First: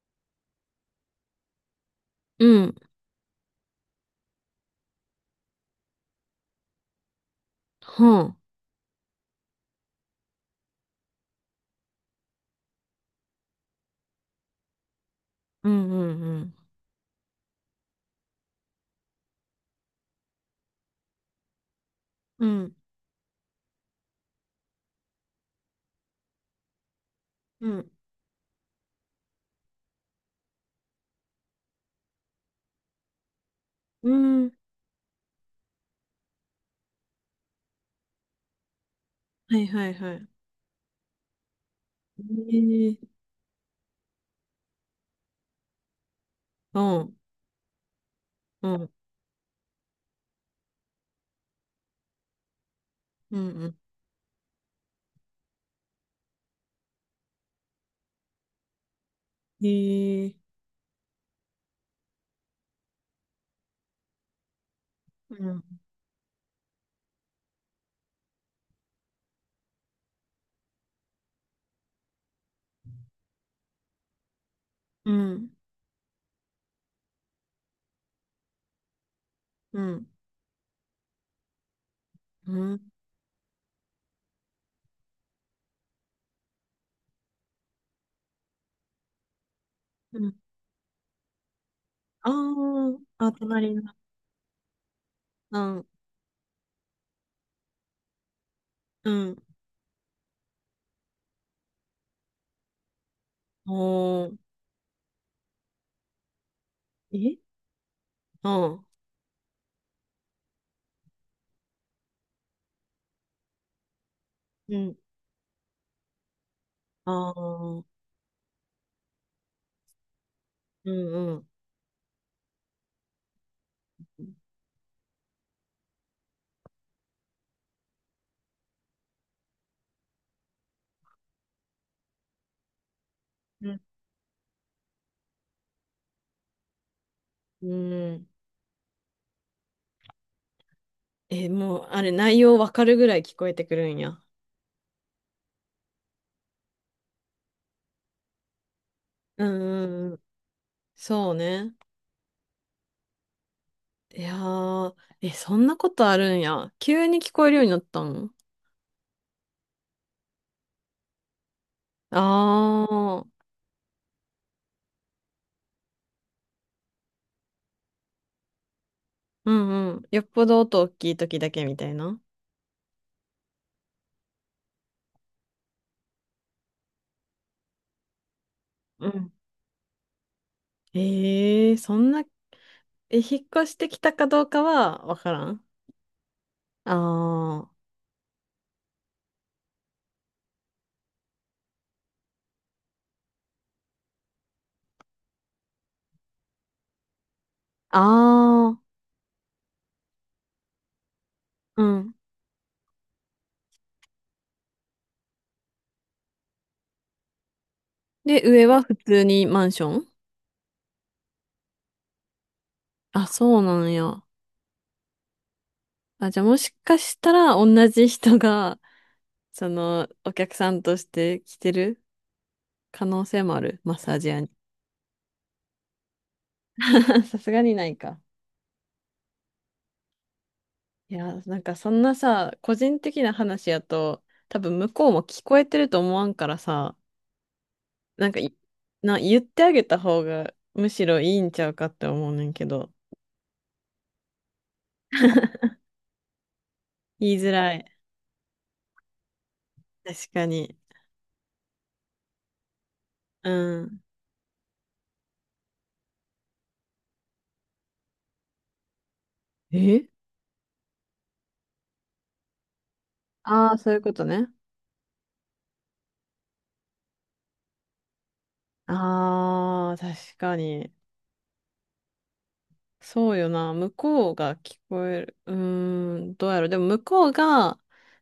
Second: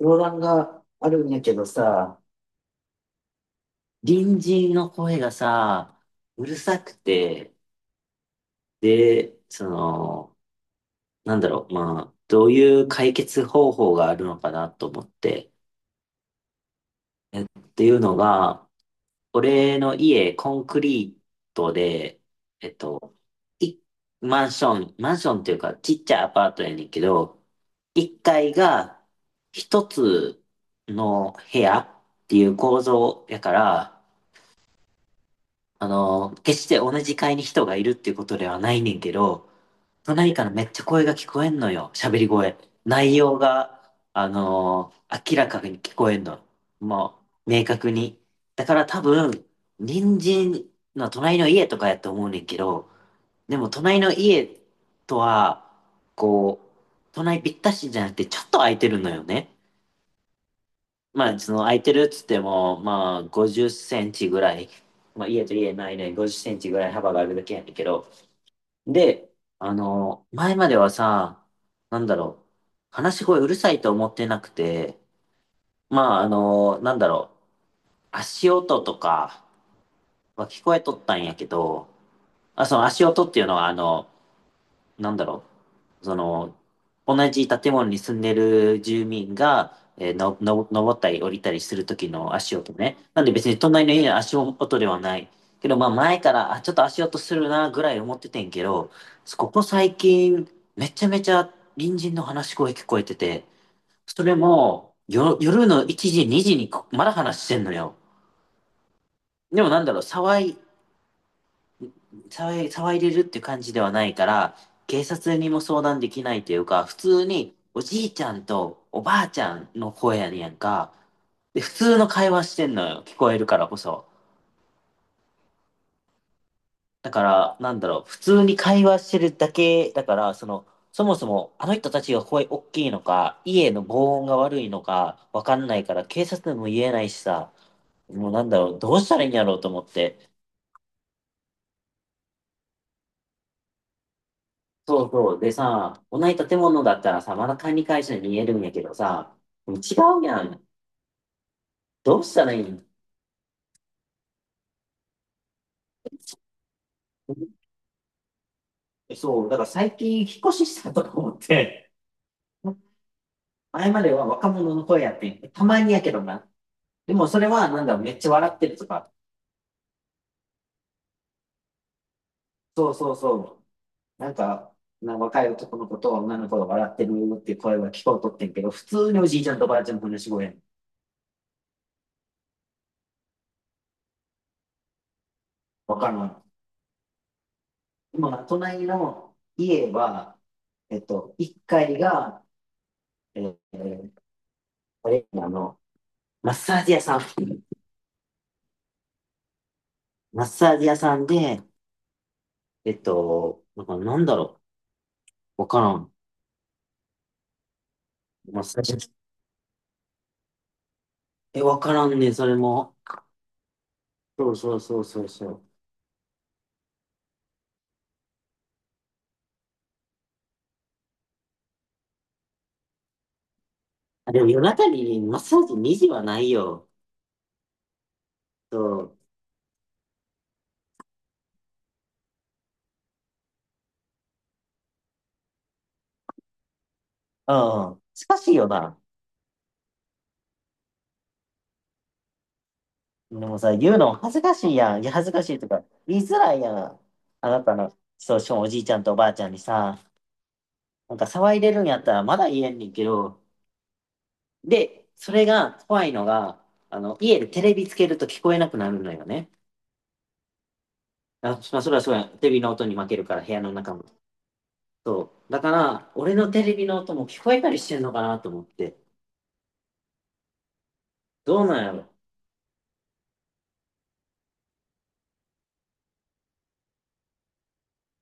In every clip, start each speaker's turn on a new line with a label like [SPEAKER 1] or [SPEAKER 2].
[SPEAKER 1] 相談があるんやけどさ、
[SPEAKER 2] うん。
[SPEAKER 1] 隣人の声がさ、うるさくて、
[SPEAKER 2] は、
[SPEAKER 1] で、その、なんだろう、まあ、どういう解決方法があるのかなと思って。
[SPEAKER 2] うんうん
[SPEAKER 1] っていうのが、俺の家、コンクリートで、
[SPEAKER 2] うん。う
[SPEAKER 1] え
[SPEAKER 2] ん。
[SPEAKER 1] っと、い、マンションっていうか、ちっちゃいアパートやねんけど、
[SPEAKER 2] うん。
[SPEAKER 1] 1階が一つの部屋っていう構造やから、
[SPEAKER 2] うん。
[SPEAKER 1] あの、決して同じ階に人がいるっていうことではないねんけど、
[SPEAKER 2] はいはいはい。
[SPEAKER 1] 隣からめっちゃ声が聞こえんのよ。喋り声。
[SPEAKER 2] ええ、
[SPEAKER 1] 内容が、明らかに聞こえんの。
[SPEAKER 2] うん。
[SPEAKER 1] もう、明確に。だ
[SPEAKER 2] う
[SPEAKER 1] から
[SPEAKER 2] ん。
[SPEAKER 1] 多分、隣人の隣の家とかやと思うねんけど、
[SPEAKER 2] うん。
[SPEAKER 1] で
[SPEAKER 2] う
[SPEAKER 1] も
[SPEAKER 2] ん、
[SPEAKER 1] 隣の家とは、こう、隣ぴったしじゃなくてちょっと空いてるのよね。
[SPEAKER 2] ええ、
[SPEAKER 1] まあ、その空いてるっつっても、まあ、50センチぐらい、まあ、
[SPEAKER 2] う
[SPEAKER 1] 家と家
[SPEAKER 2] ん。
[SPEAKER 1] の間に50センチぐらい幅があるだけやねんけど、で、あの、前まではさ、なんだろう、話し声うるさいと思ってなくて、
[SPEAKER 2] うん。
[SPEAKER 1] まあ、あの、なんだろう、足音とか
[SPEAKER 2] うん。
[SPEAKER 1] は聞こえとったんやけど、
[SPEAKER 2] う
[SPEAKER 1] あ、そ
[SPEAKER 2] ん。
[SPEAKER 1] の足音っていうのは、なんだろう、その、同じ建物に住んでる住民が、えー
[SPEAKER 2] うん。
[SPEAKER 1] の、の、登ったり降りたりする時
[SPEAKER 2] あ
[SPEAKER 1] の足音ね。なん
[SPEAKER 2] あ。あ、
[SPEAKER 1] で別に
[SPEAKER 2] 隣の。
[SPEAKER 1] 隣の家の足音ではない。
[SPEAKER 2] う
[SPEAKER 1] けど、
[SPEAKER 2] ん。
[SPEAKER 1] まあ前から、あ、ちょっと足音するなぐらい思っててんけど、
[SPEAKER 2] うん。
[SPEAKER 1] ここ最近、めちゃめちゃ隣人の話し声聞こえてて、そ
[SPEAKER 2] お
[SPEAKER 1] れ
[SPEAKER 2] ー。
[SPEAKER 1] も、夜の1時、2時にこまだ
[SPEAKER 2] え、
[SPEAKER 1] 話してんのよ。
[SPEAKER 2] うん。
[SPEAKER 1] でもなんだろう、騒いでるって感じではないから、
[SPEAKER 2] うん。
[SPEAKER 1] 警察にも相談できないというか、普通
[SPEAKER 2] あ
[SPEAKER 1] にお
[SPEAKER 2] あ。
[SPEAKER 1] じいちゃんとおばあちゃんの声やねんやん
[SPEAKER 2] う
[SPEAKER 1] か。
[SPEAKER 2] んうん。
[SPEAKER 1] で、普通の会話してんのよ。聞こえるからこそ。だから、なんだろう、普通に会話してるだけだから、その、そもそもあの人たちが声大きいのか、
[SPEAKER 2] う
[SPEAKER 1] 家
[SPEAKER 2] ん。
[SPEAKER 1] の防音が悪いのか、わかんないから、警察でも言えないしさ、
[SPEAKER 2] うん。
[SPEAKER 1] もうなんだろう、どうしたらいいんやろうと思って。
[SPEAKER 2] え、もう、あれ、内容わかるぐらい聞こえてくるんや。
[SPEAKER 1] そうそう。でさ、同じ建物だったらさ、まだ管理会社に見えるんやけどさ、
[SPEAKER 2] うん
[SPEAKER 1] 違
[SPEAKER 2] うんうん。
[SPEAKER 1] うやん。
[SPEAKER 2] そうね。
[SPEAKER 1] どうしたらいいの。
[SPEAKER 2] いやー、え、そんなことあるんや。急に聞こえるようになったの？
[SPEAKER 1] そう、だから最近引っ越ししたとか思って、
[SPEAKER 2] ああー、
[SPEAKER 1] 前までは若者の声やってんたまにやけどな。でもそれはなんだめっちゃ笑ってるとか。
[SPEAKER 2] うんうん。よっぽど音大きい時だけみたいな。
[SPEAKER 1] そうそうそう。なんか、若い男の子と女の子が笑ってるっていう声は聞こえとってんけど、普
[SPEAKER 2] う
[SPEAKER 1] 通にお
[SPEAKER 2] ん。
[SPEAKER 1] じいちゃんとおばあちゃんの話し声やん。
[SPEAKER 2] えー、そんな、え、引っ越してきたかどうかはわからん。
[SPEAKER 1] わからん。
[SPEAKER 2] あー、
[SPEAKER 1] 今、隣の家は、えっと、1階がえーこれ、あの、マッサージ屋さん。
[SPEAKER 2] あー、
[SPEAKER 1] マッサージ屋さんで、
[SPEAKER 2] うん。
[SPEAKER 1] えっと、なんかなんだろわからん。
[SPEAKER 2] で、
[SPEAKER 1] マッ
[SPEAKER 2] 上
[SPEAKER 1] サ
[SPEAKER 2] は
[SPEAKER 1] ー
[SPEAKER 2] 普
[SPEAKER 1] ジ。
[SPEAKER 2] 通にマンション。
[SPEAKER 1] え、わからんね、それも。
[SPEAKER 2] あ、そうなんや。
[SPEAKER 1] そうそうそうそうそう。
[SPEAKER 2] あ、じゃあもしかしたら同じ人が、その、お客さんとして来てる可能性もある。マッサージ
[SPEAKER 1] あ、で
[SPEAKER 2] 屋
[SPEAKER 1] も
[SPEAKER 2] に。
[SPEAKER 1] 夜中にマッサージ2時はないよ。
[SPEAKER 2] さすがにないか。
[SPEAKER 1] そう。
[SPEAKER 2] いや、なんかそんなさ、個人的な話やと、多分向こうも聞こえてると思わんからさ、
[SPEAKER 1] うん。し
[SPEAKER 2] なん
[SPEAKER 1] か
[SPEAKER 2] か
[SPEAKER 1] し
[SPEAKER 2] い、
[SPEAKER 1] いよな。
[SPEAKER 2] な、言ってあげた方がむしろいいんちゃうかって思うねんけど。
[SPEAKER 1] でもさ、言うの恥ずかしいやん。いや、恥ずかしいとか、言いづらいやん。
[SPEAKER 2] 言い
[SPEAKER 1] あ
[SPEAKER 2] づ
[SPEAKER 1] な
[SPEAKER 2] ら
[SPEAKER 1] た
[SPEAKER 2] い。
[SPEAKER 1] の、そう、しかもおじいちゃんとおばあちゃんにさ、
[SPEAKER 2] 確かに。
[SPEAKER 1] なんか騒いでるんやったらまだ言えんねんけど、
[SPEAKER 2] うん。
[SPEAKER 1] で、それが怖いのが、あの、家でテレビつけると聞こえなくなるのよね。
[SPEAKER 2] え。
[SPEAKER 1] あ、まあ、それはそうや。テレビの音に負けるから、部屋
[SPEAKER 2] あ
[SPEAKER 1] の
[SPEAKER 2] あー、そ
[SPEAKER 1] 中
[SPEAKER 2] ういう
[SPEAKER 1] も。
[SPEAKER 2] ことね。
[SPEAKER 1] そう。だから、俺のテレビの音も聞こえたりしてんのかなと思って。
[SPEAKER 2] ああ、確かに。
[SPEAKER 1] どうなんやろ。
[SPEAKER 2] そうよな。向こうが聞こえる。うーん、どうやろう。でも向こうが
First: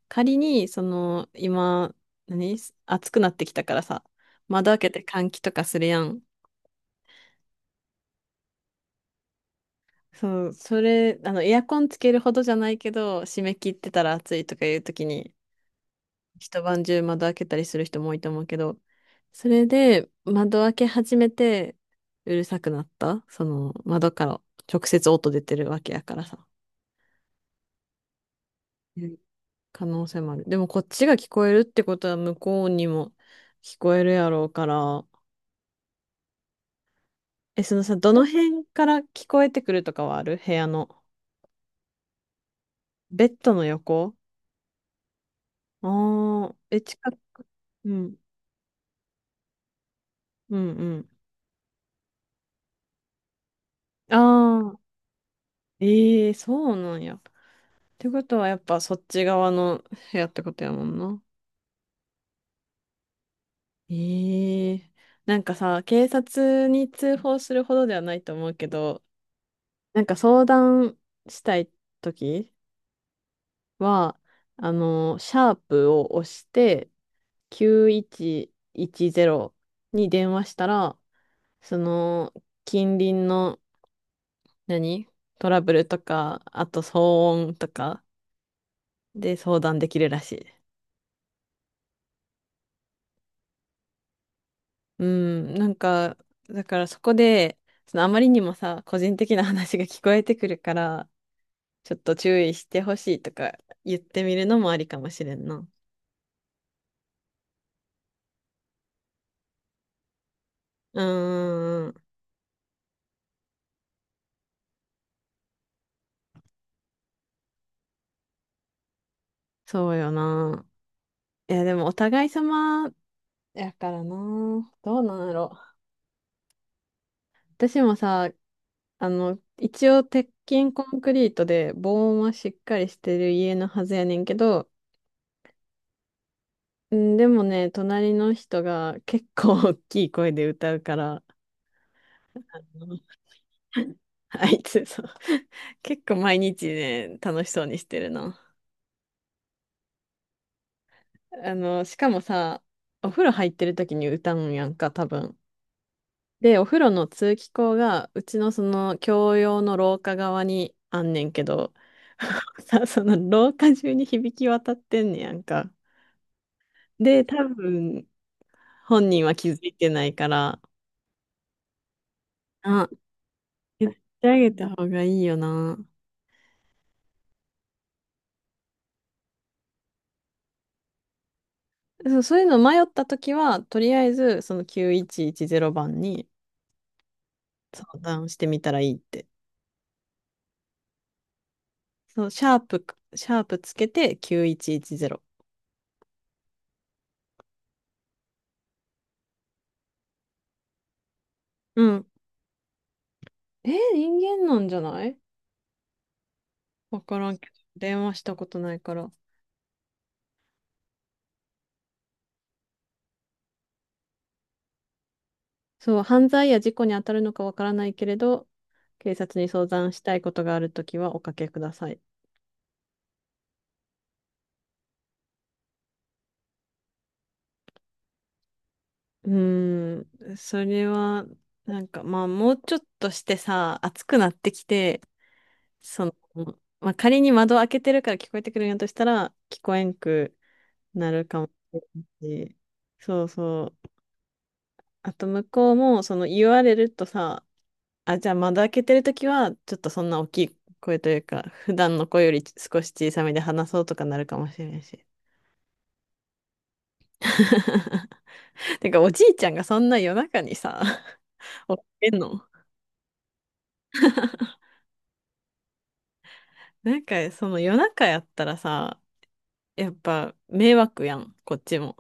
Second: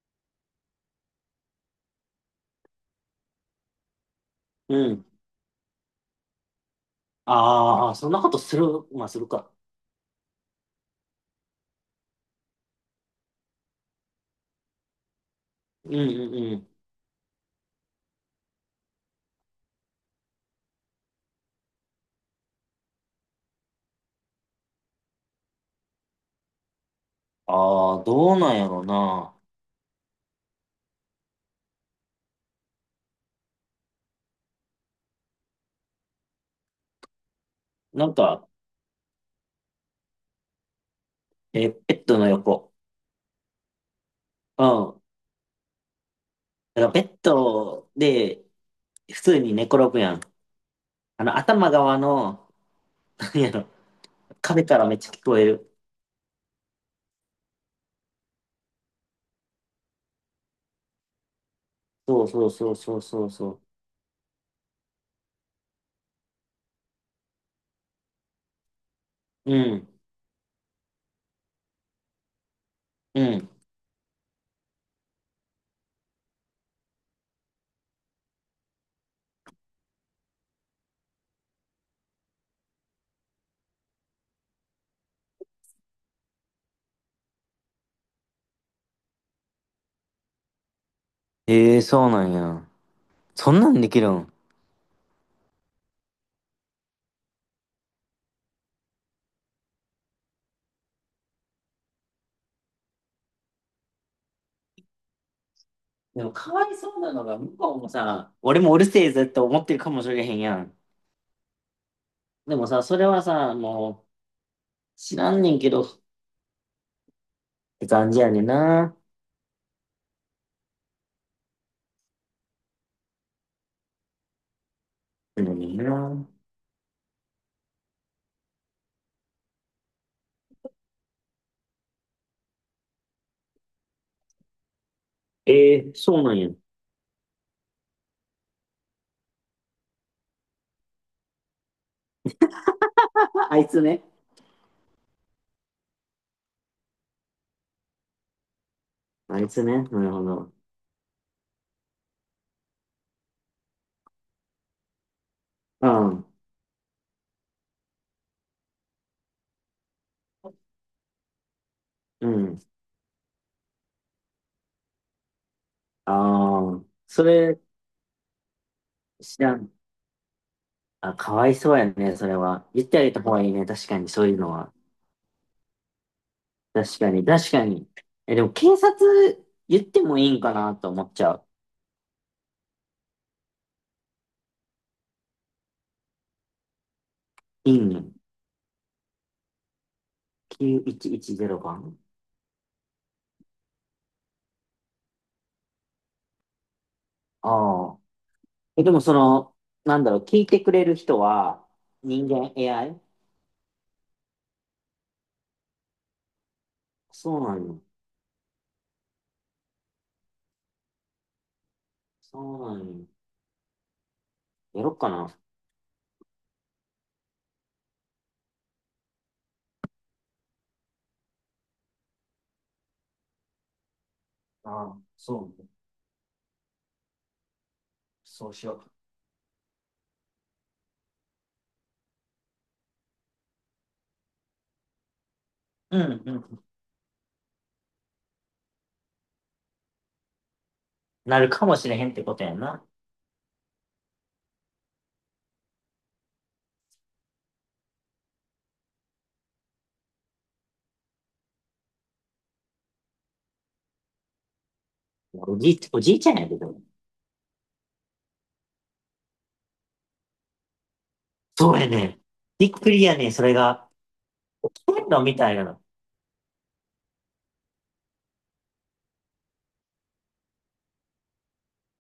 [SPEAKER 2] 仮に、その、今、何暑くなってきたからさ、窓
[SPEAKER 1] う
[SPEAKER 2] 開けて
[SPEAKER 1] ん。
[SPEAKER 2] 換気とかするやん。
[SPEAKER 1] ああ、そんなことする、まあ、するか。
[SPEAKER 2] そう、それ、あの、エアコンつけるほどじゃないけど、締め切ってたら暑いとかいう時に、
[SPEAKER 1] うんうんう
[SPEAKER 2] 一
[SPEAKER 1] ん。
[SPEAKER 2] 晩中窓開けたりする人も多いと思うけど、それで窓開け始めて、うるさくなった、その窓から直接音出てるわけやからさ。
[SPEAKER 1] ああ、どうなんやろう
[SPEAKER 2] うん。
[SPEAKER 1] な。
[SPEAKER 2] 可能性もある。でもこっちが聞こえるってことは向こうにも聞こえるやろうから。え、そのさ、
[SPEAKER 1] な
[SPEAKER 2] ど
[SPEAKER 1] ん
[SPEAKER 2] の
[SPEAKER 1] か、
[SPEAKER 2] 辺から聞こえてくるとかはある部屋の。
[SPEAKER 1] ベッドの横。
[SPEAKER 2] ベッドの横。
[SPEAKER 1] うん。
[SPEAKER 2] ああー、え、
[SPEAKER 1] だからベ
[SPEAKER 2] 近
[SPEAKER 1] ッ
[SPEAKER 2] く。
[SPEAKER 1] ド
[SPEAKER 2] うん。
[SPEAKER 1] で、普通に寝転ぶやん。
[SPEAKER 2] うんうん。
[SPEAKER 1] あの、頭側の、なんやろ、
[SPEAKER 2] あ
[SPEAKER 1] 壁か
[SPEAKER 2] あ、
[SPEAKER 1] らめっちゃ聞こえる。
[SPEAKER 2] ええ、そうなんや。ってことはやっぱそっち側の部屋ってことやもんな。
[SPEAKER 1] そうそうそうそうそうそ
[SPEAKER 2] ええ。なんかさ、警察に通報するほどではないと思うけど、
[SPEAKER 1] う。うん。
[SPEAKER 2] なんか相談したいとき
[SPEAKER 1] うん。
[SPEAKER 2] は、あの、シャープを押して9110に電話したら、その、近隣の、何トラブルとか、あと騒音とかで相談できるらしい。
[SPEAKER 1] ええ、そうなんや。そんなんできるん。
[SPEAKER 2] うん、なんか、だからそこで、そのあまりにもさ、個人的な話が聞こえてくるから、ちょっと注意してほしいとか言ってみるのもありかもしれんな。
[SPEAKER 1] でも、かわいそうなのが、向こうもさ、俺もうるせえぜって思ってるかもしれへんやん。
[SPEAKER 2] うんんん、
[SPEAKER 1] でもさ、それはさ、もう、知らんねんけど、って感じやねんな。
[SPEAKER 2] そうよな。いや、でもお互い様やからな。どうなんや
[SPEAKER 1] う
[SPEAKER 2] ろ。
[SPEAKER 1] ん、な。
[SPEAKER 2] 私もさ、あの、一応鉄筋コンクリートで防音はしっかりしてる家のはずやねんけど、
[SPEAKER 1] ええそうなんや。
[SPEAKER 2] うん、でもね、隣の人が結構 大きい声で歌うから、
[SPEAKER 1] ああいつ ね。
[SPEAKER 2] あいつ、そう。結構毎日ね、楽しそうにしてるな。
[SPEAKER 1] あいつね。なるほど。
[SPEAKER 2] あの、しかもさ、お風呂入ってる時に歌うんやんか、多分。
[SPEAKER 1] うん。
[SPEAKER 2] で、お風呂の通気口が、うちのその、共用の廊下側にあんねんけど、
[SPEAKER 1] うん。
[SPEAKER 2] さ、その廊下中に響き渡ってんねやんか。
[SPEAKER 1] ああ、そ
[SPEAKER 2] で、多
[SPEAKER 1] れ、
[SPEAKER 2] 分、本人は
[SPEAKER 1] 知
[SPEAKER 2] 気
[SPEAKER 1] ら
[SPEAKER 2] づ
[SPEAKER 1] ん。
[SPEAKER 2] いてないから、
[SPEAKER 1] あ、かわいそうやね、それは。言
[SPEAKER 2] あ、
[SPEAKER 1] ってあげた方がいいね、確
[SPEAKER 2] 言っ
[SPEAKER 1] かに、そ
[SPEAKER 2] て
[SPEAKER 1] うい
[SPEAKER 2] あ
[SPEAKER 1] うの
[SPEAKER 2] げた
[SPEAKER 1] は。
[SPEAKER 2] 方がいいよな。
[SPEAKER 1] 確かに、確かに。え、でも警察言ってもいいんかなと思っちゃう。
[SPEAKER 2] そう、そういうの迷った時は、とりあえず、その9110番に、
[SPEAKER 1] いい
[SPEAKER 2] 相
[SPEAKER 1] ん？
[SPEAKER 2] 談してみたらいいって。
[SPEAKER 1] 9110 番。
[SPEAKER 2] そう、シャープつけて9110。
[SPEAKER 1] ああ。え、でもその、なんだろう、聞いてくれる人は
[SPEAKER 2] うん。
[SPEAKER 1] 人間？ AI？
[SPEAKER 2] 人間なんじゃない、わからん
[SPEAKER 1] そう
[SPEAKER 2] けど。
[SPEAKER 1] なんよ。
[SPEAKER 2] 電話したことないから。
[SPEAKER 1] そうなんよ。やろっかな。
[SPEAKER 2] そう、犯罪や事故に当たるのかわからないけれど、警察に相談したいことがあるときはおかけください。
[SPEAKER 1] ああ、そうね。そうしよ
[SPEAKER 2] うーん、それは、なんかまあ、もうちょっとしてさ、暑くなってきて、
[SPEAKER 1] う。う
[SPEAKER 2] そ
[SPEAKER 1] んう
[SPEAKER 2] の、
[SPEAKER 1] ん。
[SPEAKER 2] まあ、仮に窓開けてるから聞こえてくるんやとしたら、聞こえんくなる
[SPEAKER 1] な
[SPEAKER 2] かも
[SPEAKER 1] る
[SPEAKER 2] し
[SPEAKER 1] かも
[SPEAKER 2] れ
[SPEAKER 1] しれ
[SPEAKER 2] な
[SPEAKER 1] へんってこと
[SPEAKER 2] い
[SPEAKER 1] や
[SPEAKER 2] し。
[SPEAKER 1] んな。
[SPEAKER 2] そうそう。あと向こうも、その言われるとさ、あ、じゃあ窓開けてるときは、ちょっとそんな大きい声というか、普段の声より少し小さめで話そうとかなるかもしれないし。
[SPEAKER 1] おじいちゃんやけど。
[SPEAKER 2] てか、おじいちゃんがそんな夜中にさ、
[SPEAKER 1] そ
[SPEAKER 2] 起
[SPEAKER 1] うや
[SPEAKER 2] きて
[SPEAKER 1] ね。
[SPEAKER 2] んの。
[SPEAKER 1] びっくりやね。それが。起きてんのみたいなの。
[SPEAKER 2] なんか、その夜中やったらさ、やっぱ迷惑やん、こっちも。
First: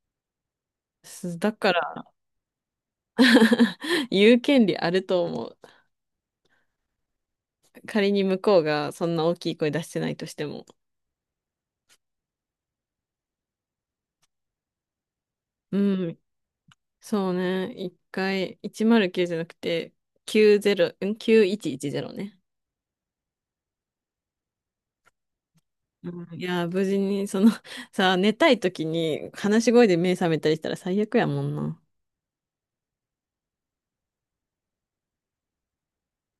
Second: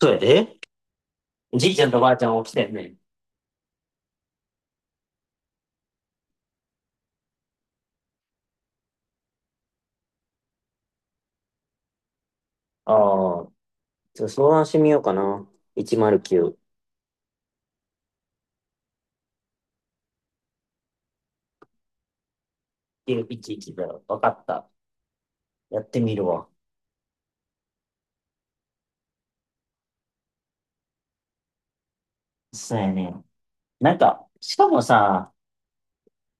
[SPEAKER 1] そうやで。
[SPEAKER 2] だ
[SPEAKER 1] じ
[SPEAKER 2] か
[SPEAKER 1] いちゃんとば
[SPEAKER 2] ら
[SPEAKER 1] あちゃん起きてんね。
[SPEAKER 2] 言う権利あると思う。仮に向こうがそんな大きい声出してないとしても。
[SPEAKER 1] ああ。ちょっと相談してみようかな。
[SPEAKER 2] うん、
[SPEAKER 1] 109。
[SPEAKER 2] そうね。一回、109じゃなくて、90、ん ?9110 ね。
[SPEAKER 1] 110だよ。わかった。やってみる
[SPEAKER 2] うん、い
[SPEAKER 1] わ。
[SPEAKER 2] やー、無事に、その、さあ、寝たい時に、話し声で目覚めたりしたら最悪やもんな。
[SPEAKER 1] そうやね。なんか、しかもさ、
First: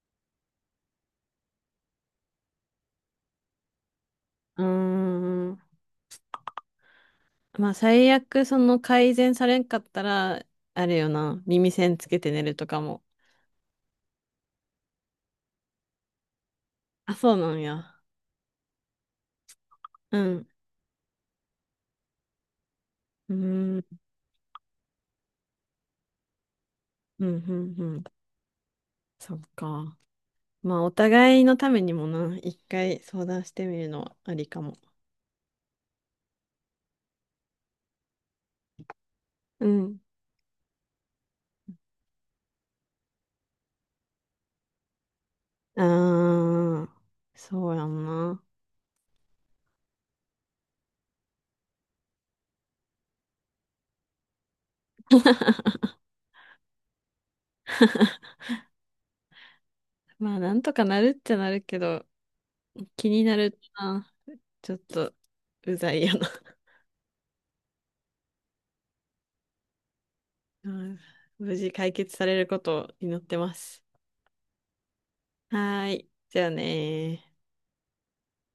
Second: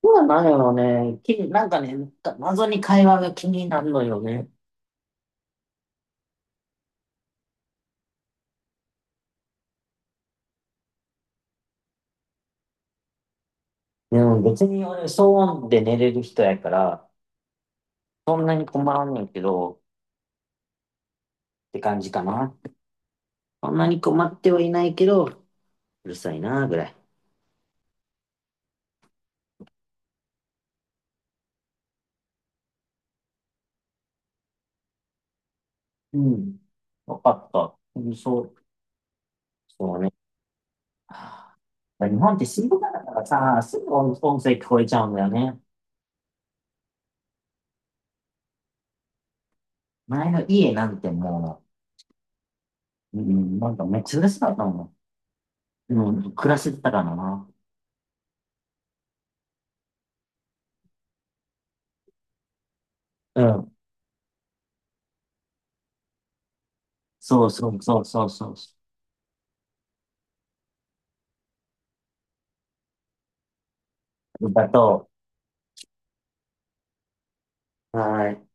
[SPEAKER 1] そうなのよね。なんかね、謎に会話が気になるのよね。
[SPEAKER 2] うーん、まあ、最悪、その、改善されんかったら、あれよな、耳栓つけて寝るとかも。
[SPEAKER 1] でも別に俺、騒音で寝れる人やから、
[SPEAKER 2] あ、そうなんや。
[SPEAKER 1] そんなに困らんねんけど、
[SPEAKER 2] うん。
[SPEAKER 1] って感じかな。
[SPEAKER 2] うー
[SPEAKER 1] そ
[SPEAKER 2] ん、
[SPEAKER 1] ん
[SPEAKER 2] う
[SPEAKER 1] な
[SPEAKER 2] ん、
[SPEAKER 1] に困ってはいないけど、うるさいな、ぐらい。
[SPEAKER 2] うん、うん。そっか。まあ、お互いのためにもな、一回相談してみるのはありかも。
[SPEAKER 1] うん。わかった。うんそう、
[SPEAKER 2] う
[SPEAKER 1] そう
[SPEAKER 2] ん。
[SPEAKER 1] ね。はあ日本って静かだからさ、すぐ音声聞こえちゃうんだよね。
[SPEAKER 2] うーん。そうやんな。
[SPEAKER 1] 前の家なんてもう、うん、なんかめっちゃ嬉しかったもん。うん、暮らしてたからな。
[SPEAKER 2] まあ、なんとかなるっちゃなるけど、気にな
[SPEAKER 1] う
[SPEAKER 2] る
[SPEAKER 1] ん。
[SPEAKER 2] な。ちょっと、うざいよな。
[SPEAKER 1] そうそうそうそうそう。
[SPEAKER 2] うん、無事解決されることを祈ってます。
[SPEAKER 1] だと、
[SPEAKER 2] はーい。じゃあねー。
[SPEAKER 1] はーい。